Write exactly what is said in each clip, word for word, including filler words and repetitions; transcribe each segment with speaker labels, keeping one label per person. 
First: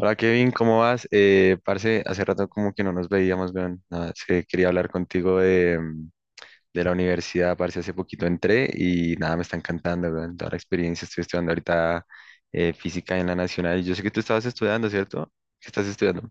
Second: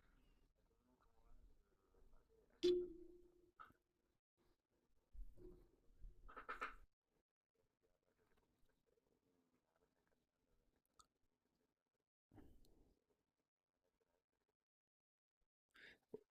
Speaker 1: Hola Kevin, ¿cómo vas? Eh, parce, hace rato como que no nos veíamos, weón. Nada, es que quería hablar contigo de, mm, de la universidad, parce, hace poquito entré y nada, me está encantando, weón. Toda la experiencia, estoy estudiando ahorita eh, física en la Nacional. y Yo sé que tú estabas estudiando, ¿cierto? ¿Qué estás estudiando?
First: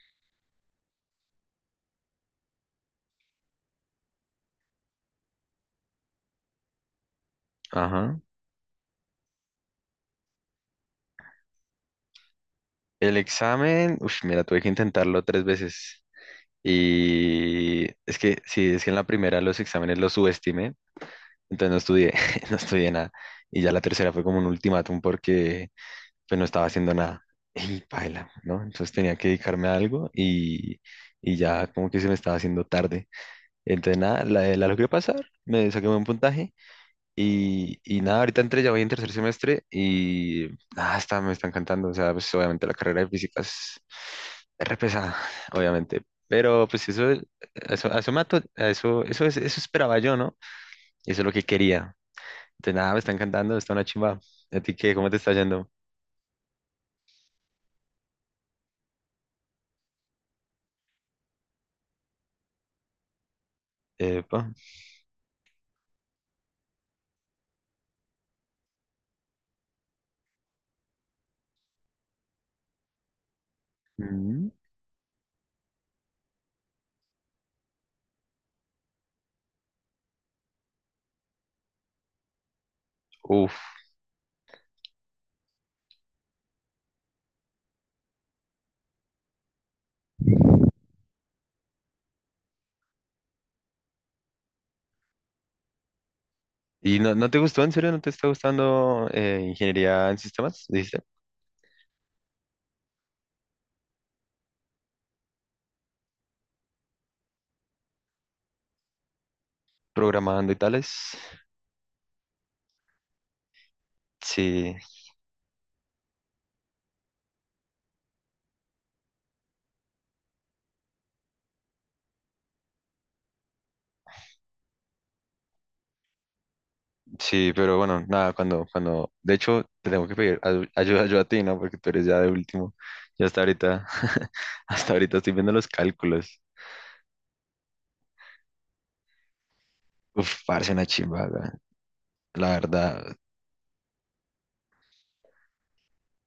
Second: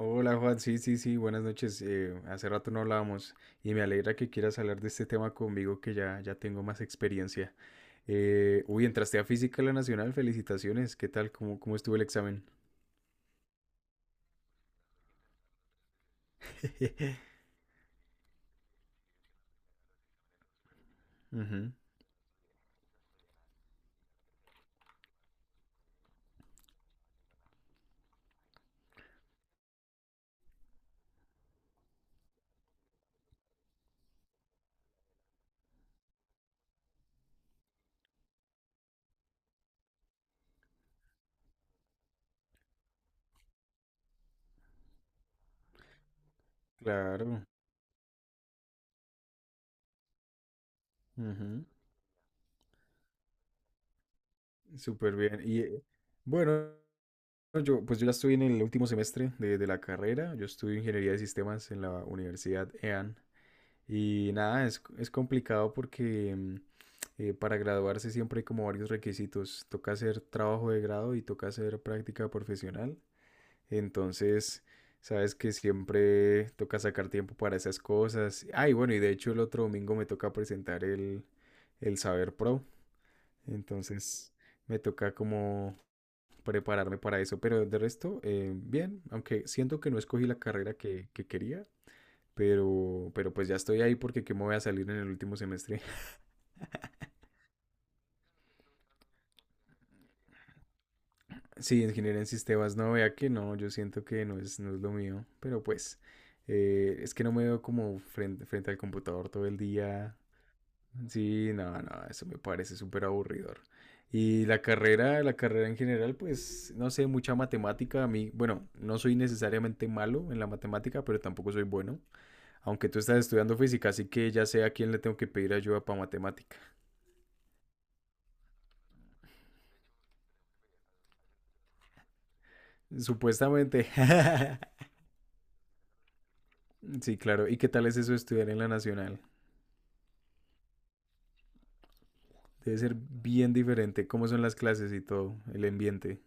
Speaker 2: Hola Juan, sí, sí, sí, buenas noches. eh, hace rato no hablábamos y me alegra que quieras hablar de este tema conmigo que ya, ya tengo más experiencia.
Speaker 1: Ajá.
Speaker 2: Eh, uy, entraste a Física de la Nacional, felicitaciones. ¿Qué tal? ¿Cómo, cómo estuvo el examen?
Speaker 1: El examen, uff, mira, tuve que intentarlo tres veces. Y es que, sí, es que en la primera los exámenes los subestimé, entonces
Speaker 2: Ujú,
Speaker 1: no estudié, no estudié nada. Y ya la tercera fue como un ultimátum porque pues no estaba haciendo nada. Y paila, ¿no? Entonces tenía que dedicarme a algo y, y ya como que se me estaba haciendo tarde. Entonces nada, la, la logré pasar, me saqué un puntaje y, y nada, ahorita entré, ya voy en tercer semestre y nada, está, me está encantando. O sea, pues obviamente la carrera de física es es re pesada, obviamente. Pero pues eso, eh,
Speaker 2: claro,
Speaker 1: eso, a eso, me ato- a eso, eso, es- eso esperaba yo, ¿no? Y eso es lo que
Speaker 2: ujú,
Speaker 1: quería. Entonces nada, me está encantando, está una chimba. ¿A ti qué? ¿Cómo
Speaker 2: súper
Speaker 1: te está
Speaker 2: bien. Y
Speaker 1: yendo?
Speaker 2: eh, bueno, yo pues yo ya estoy en el último semestre de, de la carrera. Yo estudio Ingeniería de Sistemas en la Universidad E A N. Y
Speaker 1: Epa.
Speaker 2: nada, es, es complicado porque mm, eh, para graduarse siempre hay como varios requisitos. Toca hacer trabajo de grado y toca hacer práctica profesional. Entonces, sabes que siempre toca sacar tiempo para esas cosas. Ay, bueno, y de hecho el otro domingo me toca presentar el, el Saber Pro.
Speaker 1: Uf.
Speaker 2: Entonces, me toca como prepararme para eso. Pero de resto, eh, bien, aunque siento que no escogí la carrera que, que quería, pero, pero pues ya estoy ahí porque ¿qué me voy a salir en el último semestre?
Speaker 1: ¿Y no, no te gustó? ¿En serio no te está gustando eh, ingeniería en sistemas? ¿Dijiste?
Speaker 2: Sí, ingeniería en sistemas, no, vea que no, yo siento que no es, no es lo mío, pero pues eh, es que no me veo como frente, frente al computador todo el día.
Speaker 1: Programando y tales.
Speaker 2: Sí, no, no, eso me parece súper aburridor. Y la
Speaker 1: Sí,
Speaker 2: carrera, la carrera en general, pues, no sé, mucha matemática. A mí, bueno, no soy necesariamente malo en la matemática, pero tampoco soy bueno. Aunque tú estás estudiando física, así que ya sé a quién le tengo que pedir ayuda para matemática.
Speaker 1: sí, pero bueno, nada, cuando, cuando, de hecho, te tengo que pedir ayu- ayuda yo a ti, ¿no? Porque tú eres ya de último. Yo hasta ahorita,
Speaker 2: Supuestamente.
Speaker 1: hasta ahorita estoy viendo los cálculos.
Speaker 2: Sí, claro. ¿Y qué tal es eso estudiar en la nacional?
Speaker 1: Uf, parece una chimba, weón. La
Speaker 2: Debe ser
Speaker 1: verdad.
Speaker 2: bien diferente. ¿Cómo son las clases y todo? El ambiente.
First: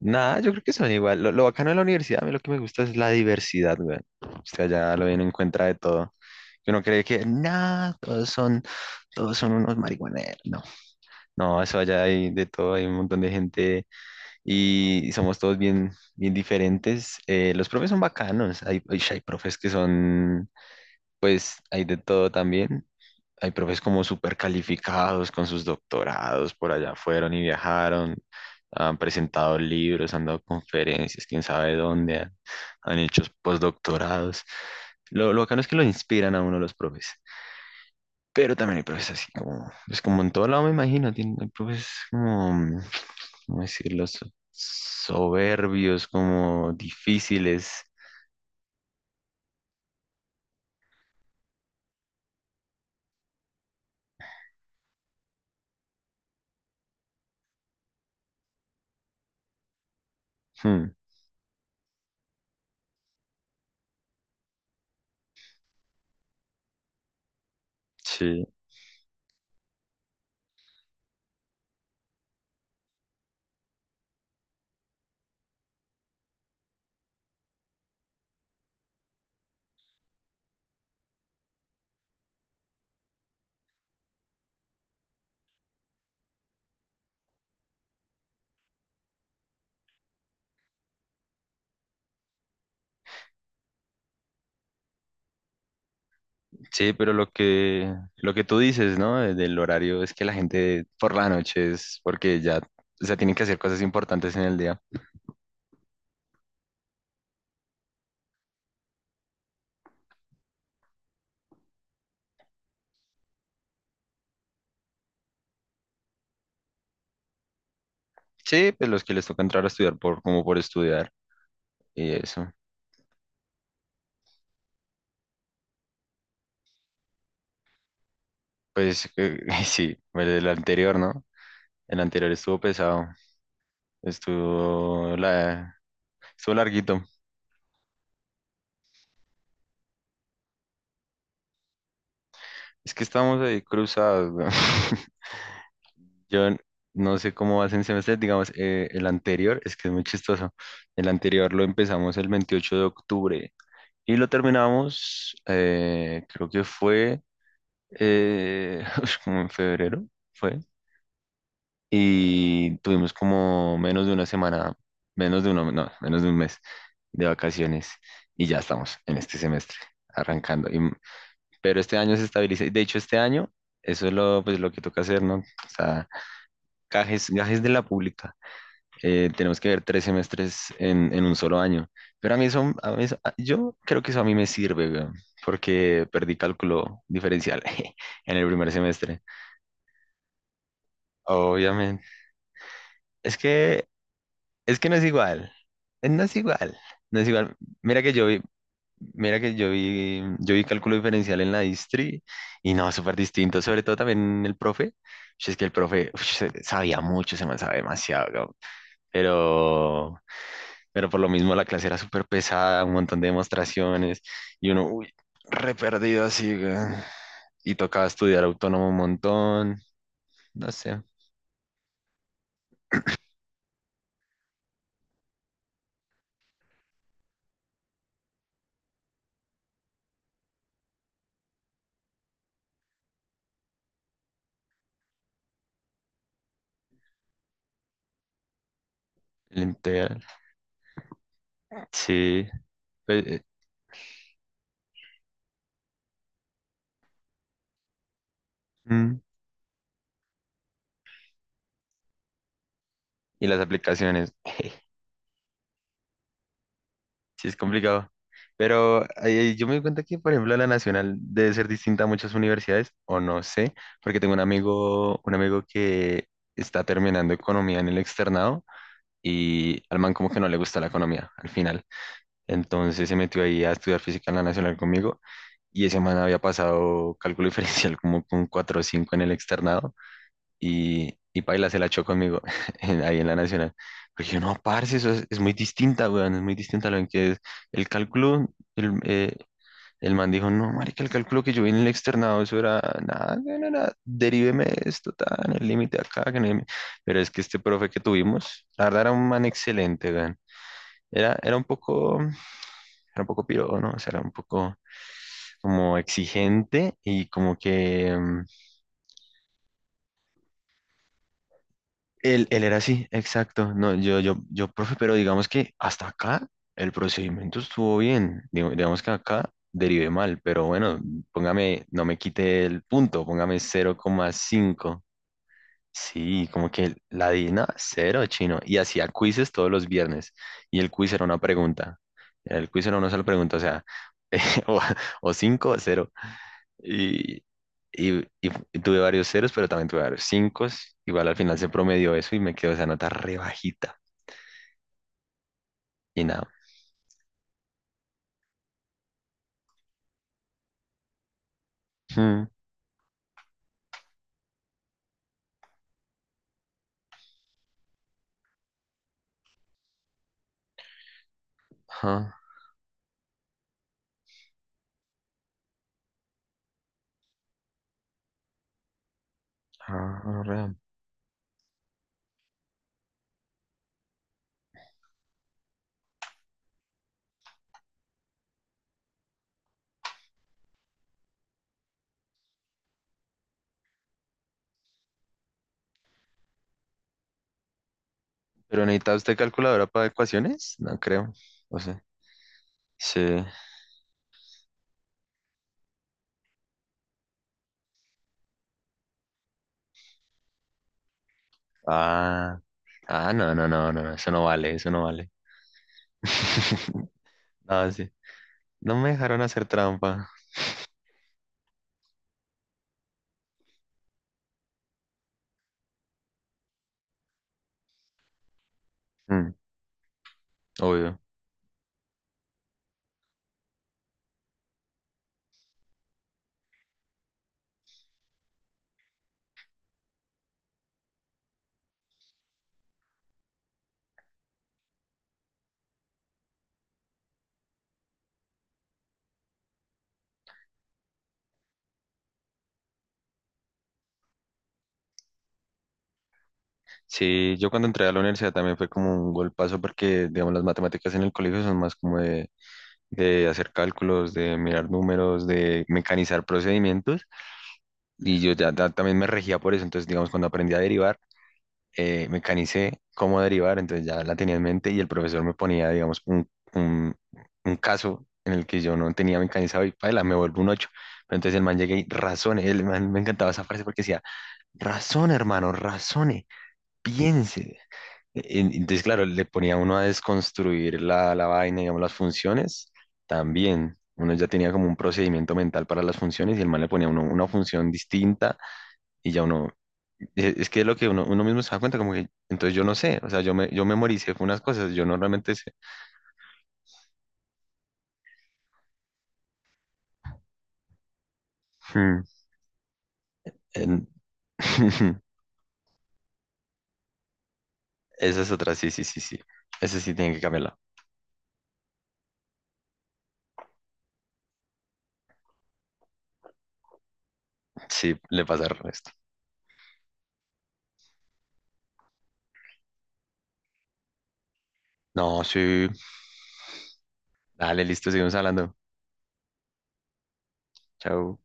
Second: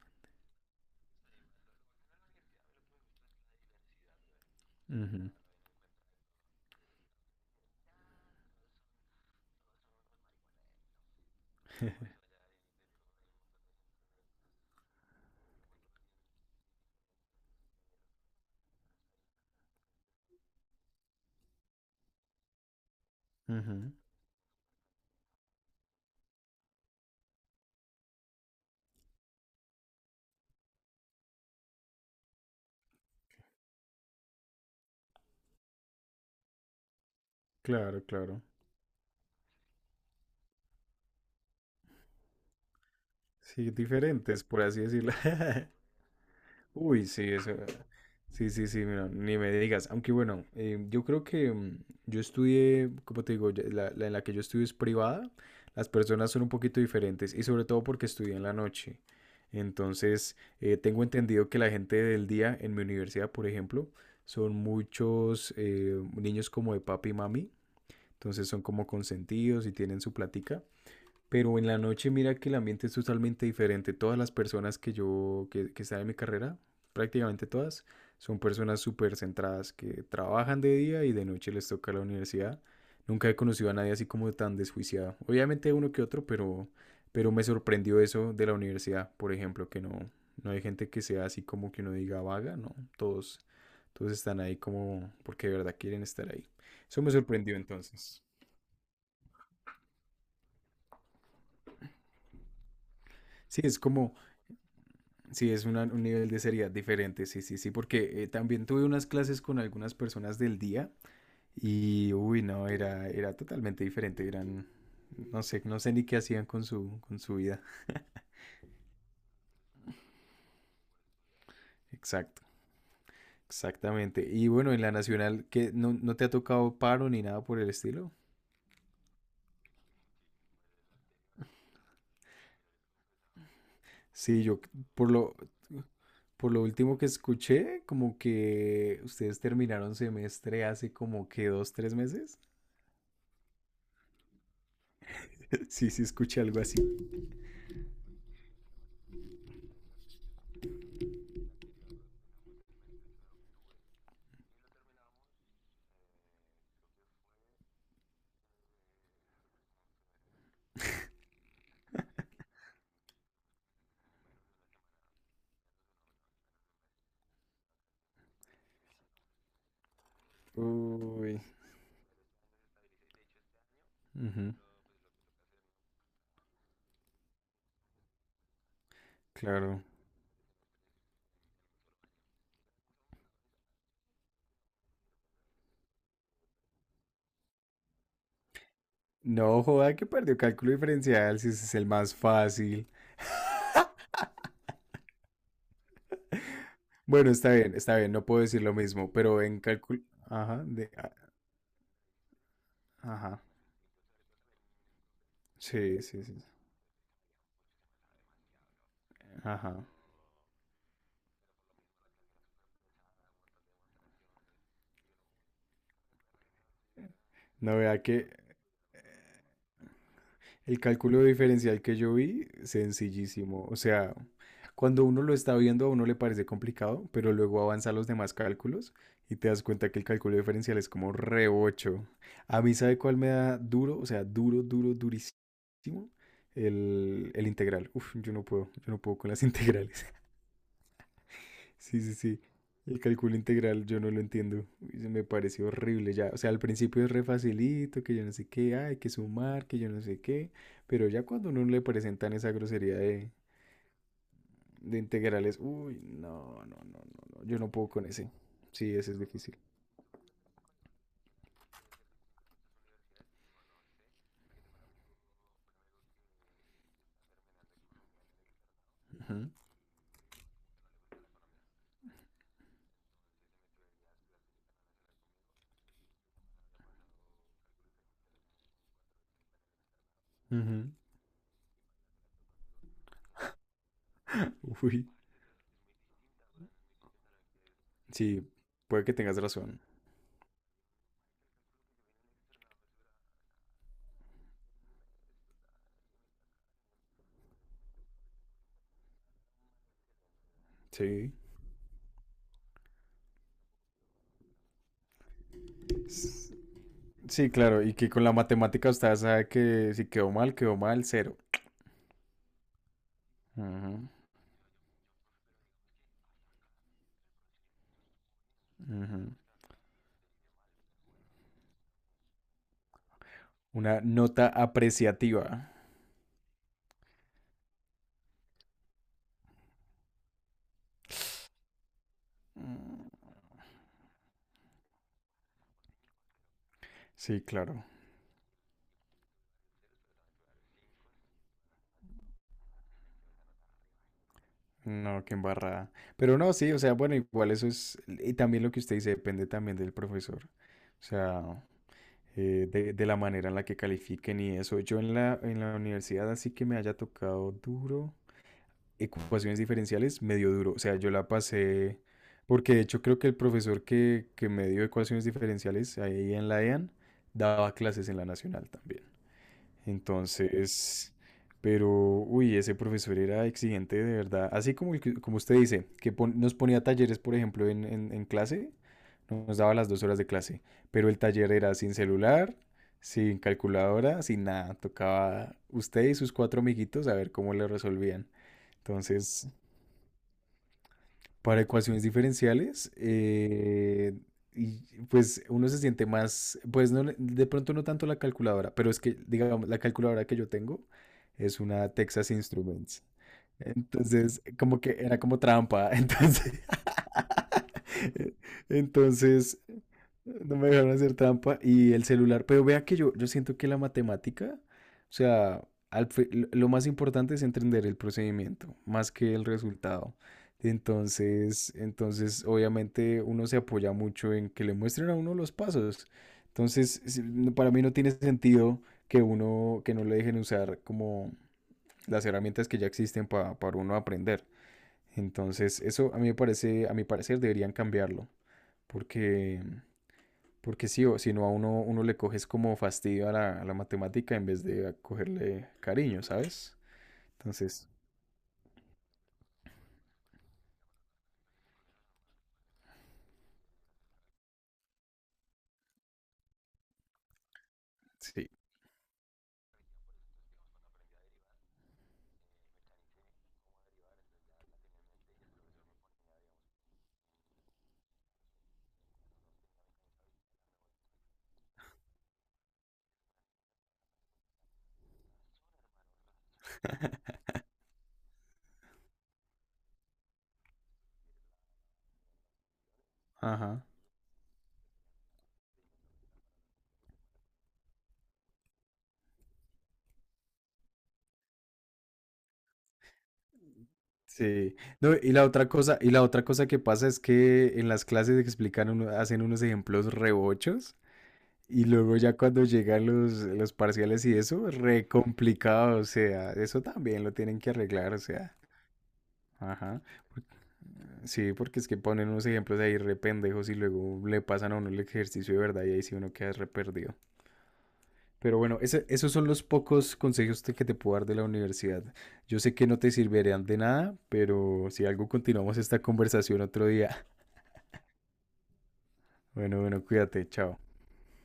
Speaker 1: Nada, yo creo que son igual. Lo, lo bacano de la universidad, a mí lo que me gusta es la diversidad, güey. O sea, ya lo bien
Speaker 2: Ujú.
Speaker 1: encuentra de todo. Yo no cree que nada, todos son todos son unos marihuaneros. No, no, eso allá hay de todo, hay un montón de gente y somos todos bien, bien diferentes. Eh, los profes son bacanos, hay, hay, hay profes que son, pues, hay de todo también. Hay profes
Speaker 2: Ujú.
Speaker 1: como súper calificados con sus doctorados, por allá fueron y viajaron, han presentado libros, han dado conferencias, quién sabe dónde, han, han hecho postdoctorados. Lo, lo bacano es que lo inspiran a uno los profes.
Speaker 2: Claro, claro.
Speaker 1: Pero también hay profes así como, es como en todo lado me imagino, tienen, hay profes como, ¿cómo
Speaker 2: Sí,
Speaker 1: decirlo? So-
Speaker 2: diferentes, por así decirlo.
Speaker 1: soberbios, como
Speaker 2: Uy, sí, eso.
Speaker 1: difíciles.
Speaker 2: Sí, sí, sí, mira, ni me digas. Aunque bueno, eh, yo creo que mm, yo estudié, como te digo, ya- la, la en la que yo estudio es privada, las personas son un poquito diferentes y sobre todo porque estudié en la noche. Entonces, eh,
Speaker 1: Hmm,
Speaker 2: tengo entendido que la gente del día en mi universidad, por ejemplo, son muchos eh, niños como de papi y mami.
Speaker 1: sí,
Speaker 2: Entonces son como consentidos y tienen su plática. Pero en la noche mira que el ambiente es totalmente diferente. Todas las personas que yo, que, que están en mi carrera, prácticamente todas, son personas súper centradas que trabajan de día y de noche les toca la universidad. Nunca he conocido a nadie así como tan desjuiciado. Obviamente uno que otro, pero, pero me sorprendió eso de la universidad, por ejemplo, que no, no hay gente que sea así como que uno diga vaga, no, todos, todos están ahí como porque de verdad quieren estar ahí.
Speaker 1: sí,
Speaker 2: Eso me
Speaker 1: pero lo
Speaker 2: sorprendió
Speaker 1: que,
Speaker 2: entonces.
Speaker 1: lo que tú dices, ¿no? de- Del horario es que la gente por la noche es porque ya, o sea, tienen que hacer
Speaker 2: Sí, es
Speaker 1: cosas
Speaker 2: como.
Speaker 1: importantes en el día.
Speaker 2: Sí, es una- un nivel de seriedad diferente, sí, sí, sí, porque eh, también tuve unas clases con algunas personas del día y, uy, no, era, era totalmente diferente, eran, no sé, no sé ni qué hacían con su, con su vida.
Speaker 1: Sí, pues los que les toca entrar a estudiar por, como por estudiar y
Speaker 2: Exacto,
Speaker 1: eso.
Speaker 2: exactamente. Y bueno, en la nacional, ¿qué, no, no te ha tocado paro ni nada por el estilo?
Speaker 1: Pues eh, sí, el el anterior, ¿no? El anterior estuvo pesado.
Speaker 2: Sí, yo, por
Speaker 1: Estuvo
Speaker 2: lo,
Speaker 1: la,
Speaker 2: por
Speaker 1: Estuvo
Speaker 2: lo último
Speaker 1: larguito.
Speaker 2: que escuché, como que ustedes terminaron semestre hace como que dos, tres meses.
Speaker 1: Es que estamos ahí cruzados. Weón.
Speaker 2: Sí, sí, escuché
Speaker 1: Yo n-
Speaker 2: algo así.
Speaker 1: no sé cómo vas en semestre, digamos, eh, el anterior, es que es muy chistoso. El anterior lo empezamos el veintiocho de octubre y lo terminamos, eh, creo que fue eh, como en febrero, fue. Y tuvimos como menos de una semana, menos de uno, no, menos de un mes de vacaciones y ya estamos en este semestre arrancando. Y
Speaker 2: Uy,
Speaker 1: pero este año se estabiliza. y De hecho, este año, eso es lo,
Speaker 2: ujú,
Speaker 1: pues, lo que toca hacer, ¿no? O sea, gajes, gajes de la pública. Eh, tenemos que ver
Speaker 2: claro.
Speaker 1: tres semestres en, en un solo año. Pero a mí eso, a mí eso- a- yo creo que eso a mí me sirve, weón, porque perdí cálculo diferencial en el primer semestre.
Speaker 2: No joda que perdió cálculo diferencial, si ese es el
Speaker 1: Obviamente.
Speaker 2: más fácil.
Speaker 1: Es que, es que no es igual. Eh, No es igual. No es
Speaker 2: Bueno, está
Speaker 1: igual.
Speaker 2: bien, está
Speaker 1: Mira
Speaker 2: bien,
Speaker 1: que
Speaker 2: no
Speaker 1: yo
Speaker 2: puedo
Speaker 1: vi-
Speaker 2: decir lo mismo,
Speaker 1: Mira
Speaker 2: pero
Speaker 1: que
Speaker 2: en
Speaker 1: yo
Speaker 2: cálculo.
Speaker 1: vi, yo
Speaker 2: Ajá,
Speaker 1: vi
Speaker 2: de...
Speaker 1: cálculo
Speaker 2: a-
Speaker 1: diferencial en la distri y no, súper
Speaker 2: ajá,
Speaker 1: distinto, sobre todo también el profe. Ush, es que el
Speaker 2: sí,
Speaker 1: profe
Speaker 2: sí,
Speaker 1: ush,
Speaker 2: sí.
Speaker 1: se- sabía mucho, se me sabe demasiado, cabrón.
Speaker 2: Ajá.
Speaker 1: Pero, pero por lo mismo la clase era súper pesada, un montón de demostraciones y uno, uy, re perdido así, weón. Y
Speaker 2: No vea
Speaker 1: tocaba
Speaker 2: que
Speaker 1: estudiar autónomo un montón, no
Speaker 2: el
Speaker 1: sé,
Speaker 2: cálculo diferencial que yo vi, sencillísimo. O sea, cuando uno lo está viendo a uno le parece complicado, pero luego avanza a los demás cálculos y te das cuenta que el cálculo diferencial es como re ocho. A mí, ¿sabe cuál me da duro? O sea, duro, duro, el, el integral. Uf, yo no puedo, yo no puedo con las
Speaker 1: el
Speaker 2: integrales.
Speaker 1: integral.
Speaker 2: Sí, sí, sí.
Speaker 1: Sí,
Speaker 2: El
Speaker 1: pues,
Speaker 2: cálculo
Speaker 1: eh,
Speaker 2: integral yo no lo entiendo. Uy, se me pareció horrible ya. O sea, al principio es re facilito, que yo no sé qué, ah, hay que
Speaker 1: mm,
Speaker 2: sumar, que yo no sé qué. Pero ya cuando uno le presentan esa grosería de,
Speaker 1: y las aplicaciones.
Speaker 2: de integrales, uy, no, no, no, no, no.
Speaker 1: Sí, es
Speaker 2: Yo no puedo con
Speaker 1: complicado.
Speaker 2: ese. Sí,
Speaker 1: Pero
Speaker 2: ese es
Speaker 1: eh,
Speaker 2: difícil.
Speaker 1: yo me doy cuenta que, por ejemplo, la nacional debe ser distinta a muchas universidades, o no sé, porque tengo un amigo, un amigo que está terminando economía en el externado
Speaker 2: Ujú,
Speaker 1: y al man como que no le gusta la economía al final. Entonces se metió ahí a estudiar física en la nacional conmigo y ese man había pasado cálculo diferencial como con cuatro o cinco en el externado
Speaker 2: ujú.
Speaker 1: y, y paila se la echó conmigo en- ahí en la Nacional. Porque yo, no, parce,
Speaker 2: Uy,
Speaker 1: eso es, es muy distinta, weón, es muy distinta a lo que es el
Speaker 2: sí,
Speaker 1: cálculo. El,
Speaker 2: puede que
Speaker 1: eh,
Speaker 2: tengas razón.
Speaker 1: el man dijo, no, marica, el cálculo que yo vi en el externado, eso era nada, no, no, nada, deríveme esto, tan, el límite acá, que no hay... Pero es que este profe que tuvimos, la verdad era un man excelente, weón.
Speaker 2: Sí.
Speaker 1: Era, era un poco, era un poco piro, ¿no? O sea, era un poco como exigente y
Speaker 2: Sí,
Speaker 1: como
Speaker 2: claro, y que
Speaker 1: que...
Speaker 2: con la
Speaker 1: mm,
Speaker 2: matemática usted sabe que si quedó mal, quedó mal, cero.
Speaker 1: Él, él era así, exacto. No,
Speaker 2: Ujú,
Speaker 1: yo, yo, yo, profe, pero digamos que hasta acá el procedimiento estuvo bien. Digo- Digamos que
Speaker 2: ujú.
Speaker 1: acá derivé mal, pero bueno, póngame, no me quite el punto, póngame cero
Speaker 2: Una
Speaker 1: coma
Speaker 2: nota
Speaker 1: cinco.
Speaker 2: apreciativa.
Speaker 1: Sí, como que la D I N A, cero chino. Y hacía quizzes todos los viernes. Y el quiz era una pregunta. El quiz era
Speaker 2: Mm.
Speaker 1: una sola pregunta, o sea, o, o cinco o cero.
Speaker 2: Sí,
Speaker 1: Y,
Speaker 2: claro.
Speaker 1: y, y fu- y tuve varios ceros, pero también tuve varios cinco. Igual al final se promedió eso y me quedó esa nota re bajita.
Speaker 2: No, qué embarrada.
Speaker 1: Y
Speaker 2: Pero
Speaker 1: nada.
Speaker 2: no, sí, o sea, bueno, igual eso es, y también lo que usted dice depende también del profesor. O sea,
Speaker 1: Hmm,
Speaker 2: eh, de, de la manera en la que califiquen y eso. Yo en la, en la universidad así que me haya tocado duro. Ecuaciones diferenciales, me dio duro. O sea, yo la pasé,
Speaker 1: ajá,
Speaker 2: porque de hecho creo que el profesor que, que me dio ecuaciones diferenciales ahí en la E A N daba clases en la Nacional también.
Speaker 1: ajá, re.
Speaker 2: Entonces, pero, uy, ese profesor era exigente de verdad. Así como, el que- como usted dice, que pon- nos ponía talleres, por ejemplo, en, en, en clase, nos daba las dos horas de clase, pero el taller era sin celular. Sin calculadora, sin nada. Tocaba usted y sus cuatro amiguitos a ver cómo le resolvían.
Speaker 1: ¿Pero necesita usted
Speaker 2: Entonces,
Speaker 1: calculadora para ecuaciones? No creo.
Speaker 2: para
Speaker 1: No sé.
Speaker 2: ecuaciones diferenciales,
Speaker 1: Sí.
Speaker 2: eh, y pues uno se siente más, pues no, le- de pronto no tanto la calculadora, pero es que, digamos, la calculadora que yo tengo es una Texas
Speaker 1: Ah,
Speaker 2: Instruments.
Speaker 1: ah, no, no, no, no, no, eso
Speaker 2: Entonces,
Speaker 1: no vale,
Speaker 2: como
Speaker 1: eso
Speaker 2: que
Speaker 1: no
Speaker 2: era
Speaker 1: vale.
Speaker 2: como trampa. Entonces,
Speaker 1: Ah, sí. No me dejaron
Speaker 2: entonces
Speaker 1: hacer trampa.
Speaker 2: no me dejaron hacer trampa y el celular, pero vea que yo, yo siento que la matemática, o sea, al fi- lo lo más importante es entender el procedimiento, más que el
Speaker 1: Mm,
Speaker 2: resultado.
Speaker 1: obvio.
Speaker 2: Entonces, entonces, obviamente uno se apoya mucho en que le muestren a uno los pasos. Entonces, si- no- para mí no tiene sentido que uno, que no le dejen usar como las herramientas que ya existen pa- para uno aprender. Entonces, eso a mí me parece, a mi parecer deberían cambiarlo, porque porque sí, o si no a uno, uno le coges como fastidio a la, a la matemática en vez de a cogerle cariño, ¿sabes?
Speaker 1: Sí, yo cuando
Speaker 2: Entonces,
Speaker 1: entré a la universidad también fue como un golpazo porque, digamos, las matemáticas en el colegio son más como de de hacer cálculos, de mirar números, de mecanizar procedimientos. Y
Speaker 2: sí,
Speaker 1: yo ya, ta- también me regía por eso. Entonces, digamos, cuando aprendí a derivar, eh, mecanicé cómo derivar, entonces ya la tenía en mente y el profesor me ponía, digamos, un, un, un caso en el que yo no tenía mecanizado y paila, me vuelvo un ocho. Pero entonces el man llegué y razone, el man me encantaba esa frase porque decía, razone, hermano, razone, piense en- entonces, claro, le ponía uno a desconstruir la, la vaina, digamos, las funciones,
Speaker 2: ajá.
Speaker 1: también. Uno ya tenía como un procedimiento mental para las funciones y el man le ponía a uno una función distinta y ya uno, e- es que es lo que uno, uno mismo se da cuenta, como que, entonces yo no sé, o sea, yo, me, yo memoricé unas
Speaker 2: Sí.
Speaker 1: cosas, yo
Speaker 2: No, y la
Speaker 1: normalmente
Speaker 2: otra
Speaker 1: sé.
Speaker 2: cosa, y la otra cosa que pasa es que en las clases explican uno, hacen unos ejemplos rebochos y luego
Speaker 1: Hmm,
Speaker 2: ya cuando llegan los, los
Speaker 1: en...
Speaker 2: parciales y eso, re complicado, o sea, eso también lo tienen que arreglar, o
Speaker 1: Esa es
Speaker 2: sea,
Speaker 1: otra, sí, sí, sí, sí. Esa
Speaker 2: ajá.
Speaker 1: sí tiene que
Speaker 2: Por-
Speaker 1: cambiarla.
Speaker 2: Sí, porque es que ponen unos ejemplos ahí re pendejos y luego le pasan a uno el ejercicio de verdad y ahí sí uno queda re perdido.
Speaker 1: Sí, le
Speaker 2: Pero
Speaker 1: pasa al
Speaker 2: bueno, ese-
Speaker 1: resto.
Speaker 2: esos son los pocos consejos te- que te puedo dar de la universidad. Yo sé que no te servirán de nada, pero si algo
Speaker 1: No,
Speaker 2: continuamos
Speaker 1: sí.
Speaker 2: esta conversación otro día.
Speaker 1: Dale, listo, seguimos hablando.
Speaker 2: Bueno, bueno, cuídate, chao.
Speaker 1: Chao.